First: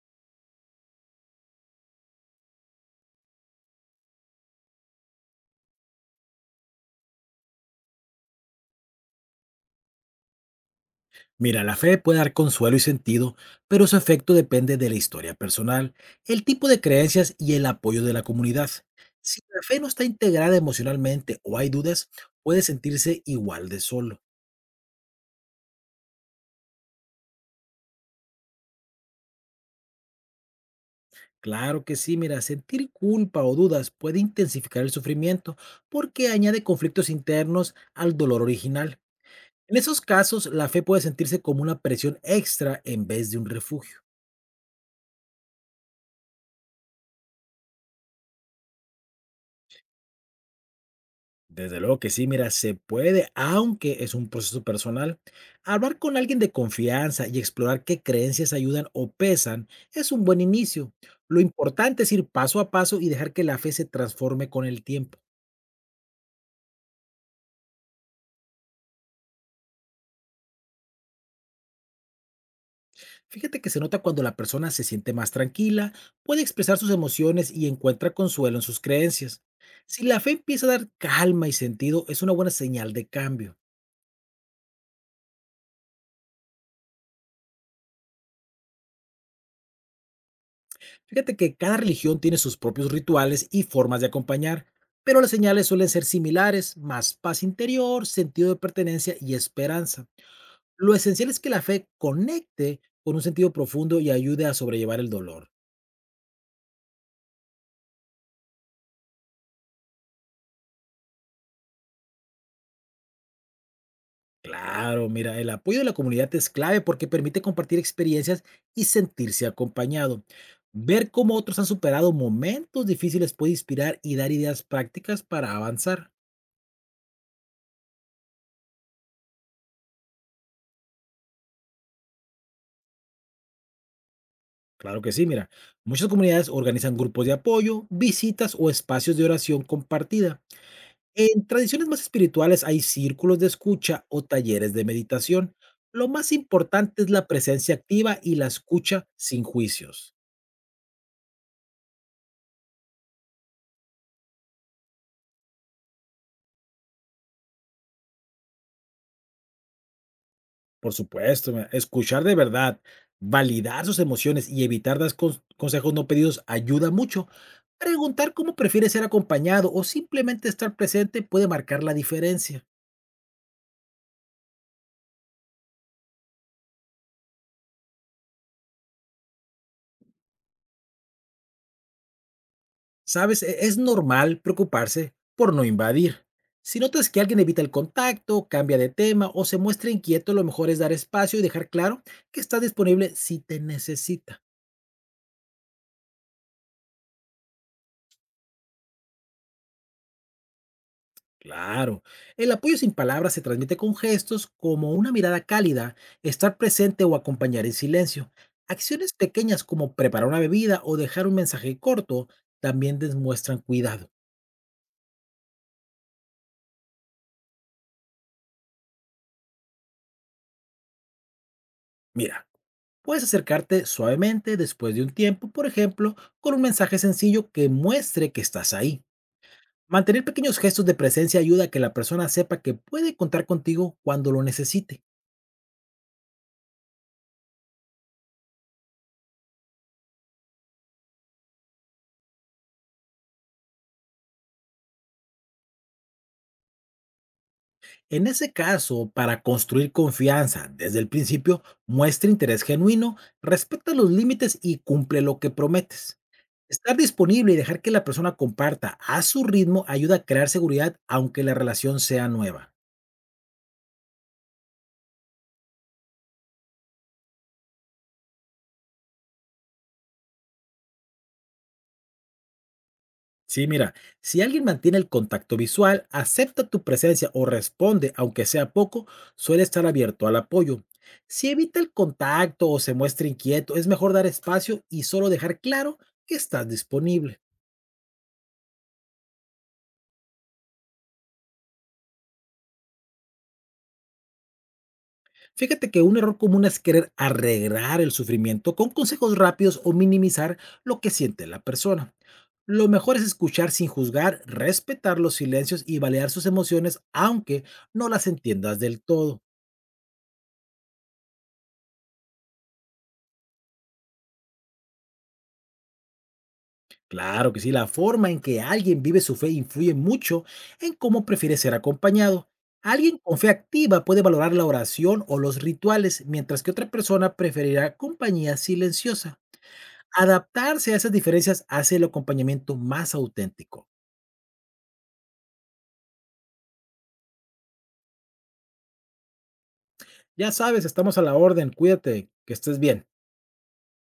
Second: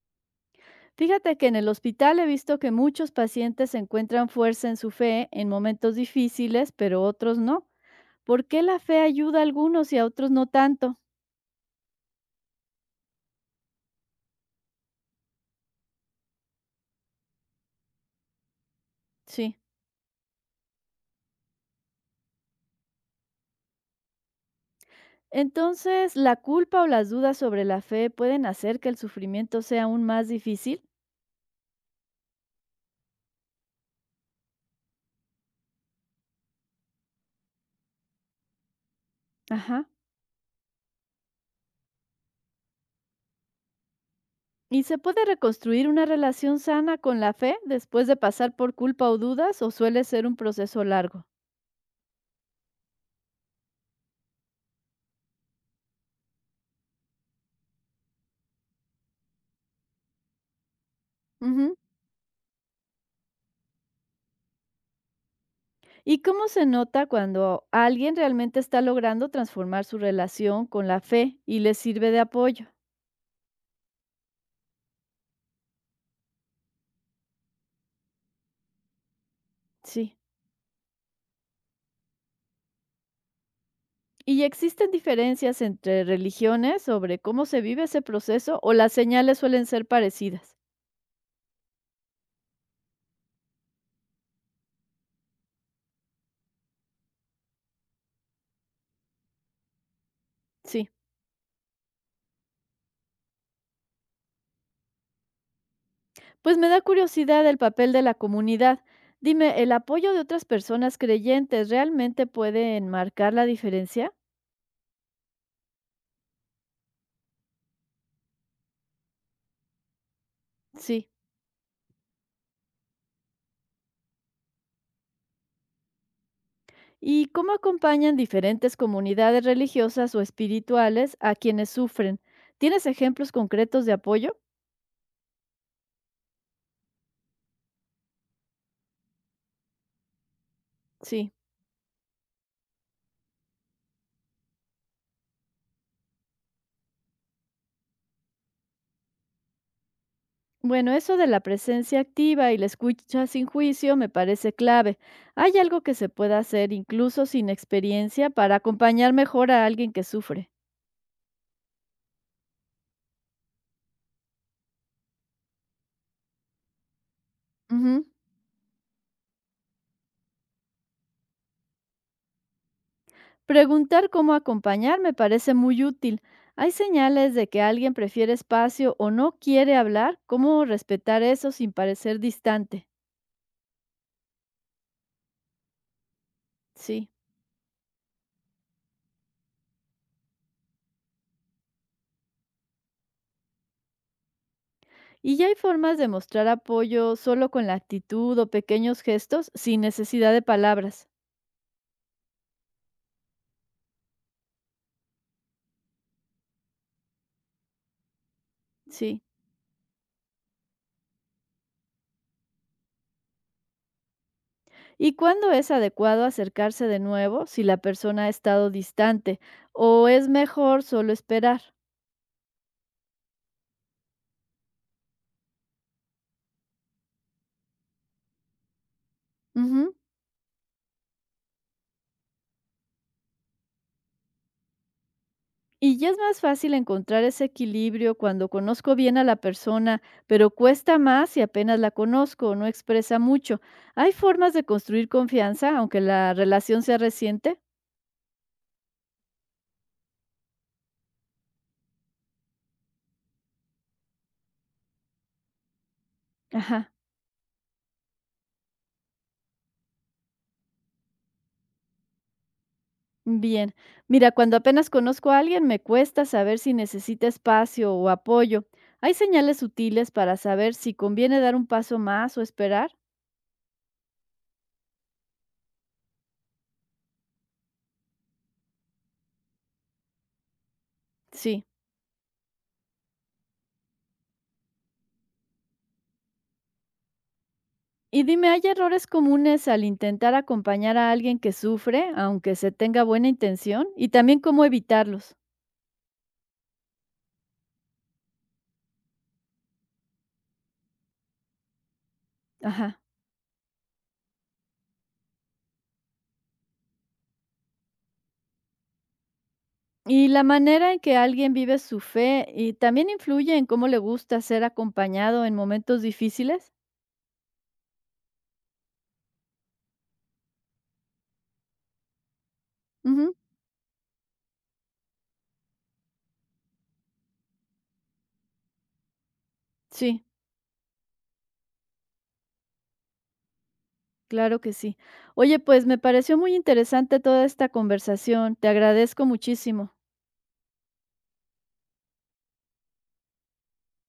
Fíjate que en el hospital he visto que muchos pacientes encuentran fuerza en su fe en momentos difíciles, pero otros no. ¿Por qué la fe ayuda a algunos y a otros no tanto? Mira, la fe puede dar consuelo y sentido, pero su efecto depende de la historia personal, el tipo de creencias y el apoyo de la comunidad. Si Sí. la fe no está integrada emocionalmente o hay dudas, puede sentirse igual de solo. Entonces, ¿la culpa o las dudas sobre la fe pueden hacer que el sufrimiento sea aún más difícil? Claro que sí, mira, sentir culpa o dudas puede intensificar el sufrimiento porque añade conflictos internos al dolor original. En Ajá. esos casos, la fe puede sentirse como una presión extra en vez de un refugio. ¿Y se puede reconstruir una relación sana con la fe después de pasar por culpa o dudas o suele ser un proceso largo? Desde luego que sí, mira, se puede, aunque es un proceso personal. Hablar con alguien de confianza y explorar qué creencias ayudan o pesan es un buen inicio. Lo Ujú. importante es ir paso a paso y dejar que la fe se transforme con el tiempo. ¿Y cómo se nota cuando alguien realmente está logrando transformar su relación con la fe y le sirve de apoyo? Fíjate que se nota cuando la persona se siente más tranquila, puede expresar sus emociones y encuentra consuelo en sus creencias. Si Sí. la fe empieza a dar calma y sentido, es una buena señal de cambio. ¿Y existen diferencias entre religiones sobre cómo se vive ese proceso o las señales suelen ser parecidas? Fíjate que cada religión tiene sus propios rituales y formas de acompañar, pero las señales suelen ser similares, más paz interior, sentido de pertenencia y esperanza. Sí. Lo esencial es que la fe conecte con un sentido profundo y ayude a sobrellevar el dolor. Pues me da curiosidad el papel de la comunidad. Dime, ¿el apoyo de otras personas creyentes realmente puede enmarcar la diferencia? Claro, mira, el apoyo de la comunidad es clave porque permite compartir experiencias y sentirse acompañado. Sí. Ver cómo otros han superado momentos difíciles puede inspirar y dar ideas prácticas para avanzar. ¿Y cómo acompañan diferentes comunidades religiosas o espirituales a quienes sufren? ¿Tienes ejemplos concretos de apoyo? Claro que sí, mira, muchas comunidades organizan grupos de apoyo, visitas o espacios de oración compartida. Sí. En tradiciones más espirituales hay círculos de escucha o talleres de meditación. Lo más importante es la presencia activa y la escucha sin juicios. Bueno, eso de la presencia activa y la escucha sin juicio me parece clave. ¿Hay algo que se pueda hacer incluso sin experiencia para acompañar mejor a alguien que sufre? Por supuesto, mira, escuchar de verdad, validar sus emociones y evitar dar consejos no pedidos ayuda mucho. Ujú. Preguntar cómo prefiere ser acompañado o simplemente estar presente puede marcar la diferencia. Preguntar cómo acompañar me parece muy útil. ¿Hay señales de que alguien prefiere espacio o no quiere hablar? ¿Cómo respetar eso sin parecer distante? Sabes, es normal preocuparse por no invadir. Si notas Sí. que alguien evita el contacto, cambia de tema o se muestra inquieto, lo mejor es dar espacio y dejar claro que está disponible si te necesita. Y ya hay formas de mostrar apoyo solo con la actitud o pequeños gestos sin necesidad de palabras. Claro, el apoyo sin palabras se transmite con gestos como una mirada cálida, estar presente o acompañar en silencio. Acciones Sí. pequeñas como preparar una bebida o dejar un mensaje corto también demuestran cuidado. ¿Y cuándo es adecuado acercarse de nuevo si la persona ha estado distante? ¿O es mejor solo esperar? Mira, puedes acercarte suavemente después de un tiempo, por ejemplo, con un mensaje sencillo que muestre que estás ahí. Ujú. Mantener pequeños gestos de presencia ayuda a que la persona sepa que puede contar contigo cuando lo necesite. Y ya es más fácil encontrar ese equilibrio cuando conozco bien a la persona, pero cuesta más si apenas la conozco o no expresa mucho. ¿Hay formas de construir confianza aunque la relación sea reciente? En ese caso, para construir confianza desde el principio, muestra interés genuino, respeta los límites y cumple lo que prometes. Ajá. Estar disponible y dejar que la persona comparta a su ritmo ayuda a crear seguridad aunque la relación sea nueva. Bien, mira, cuando apenas conozco a alguien me cuesta saber si necesita espacio o apoyo. ¿Hay señales sutiles para saber si conviene dar un paso más o esperar? Sí, mira, si alguien mantiene el contacto visual, acepta tu presencia o responde, aunque sea poco, suele estar abierto al apoyo. Si Sí. evita el contacto o se muestra inquieto, es mejor dar espacio y solo dejar claro que estás disponible. Y dime, ¿hay errores comunes al intentar acompañar a alguien que sufre, aunque se tenga buena intención? Y también cómo evitarlos. Fíjate que un error común es querer arreglar el sufrimiento con consejos rápidos o minimizar lo que siente la persona. Lo Ajá. mejor es escuchar sin juzgar, respetar los silencios y balear sus emociones, aunque no las entiendas del todo. Y la manera en que alguien vive su fe y también influye en cómo le gusta ser acompañado en momentos difíciles. Claro que sí, la forma en que alguien vive su fe influye mucho en cómo prefiere ser acompañado. Alguien Ujú, con fe activa puede valorar la oración o los rituales, mientras que otra persona preferirá compañía silenciosa. sí. Adaptarse a esas diferencias hace el acompañamiento más auténtico. Claro que sí. Oye, pues me pareció muy interesante toda esta conversación. Te agradezco muchísimo. Ya sabes, estamos a la orden, cuídate, que estés bien.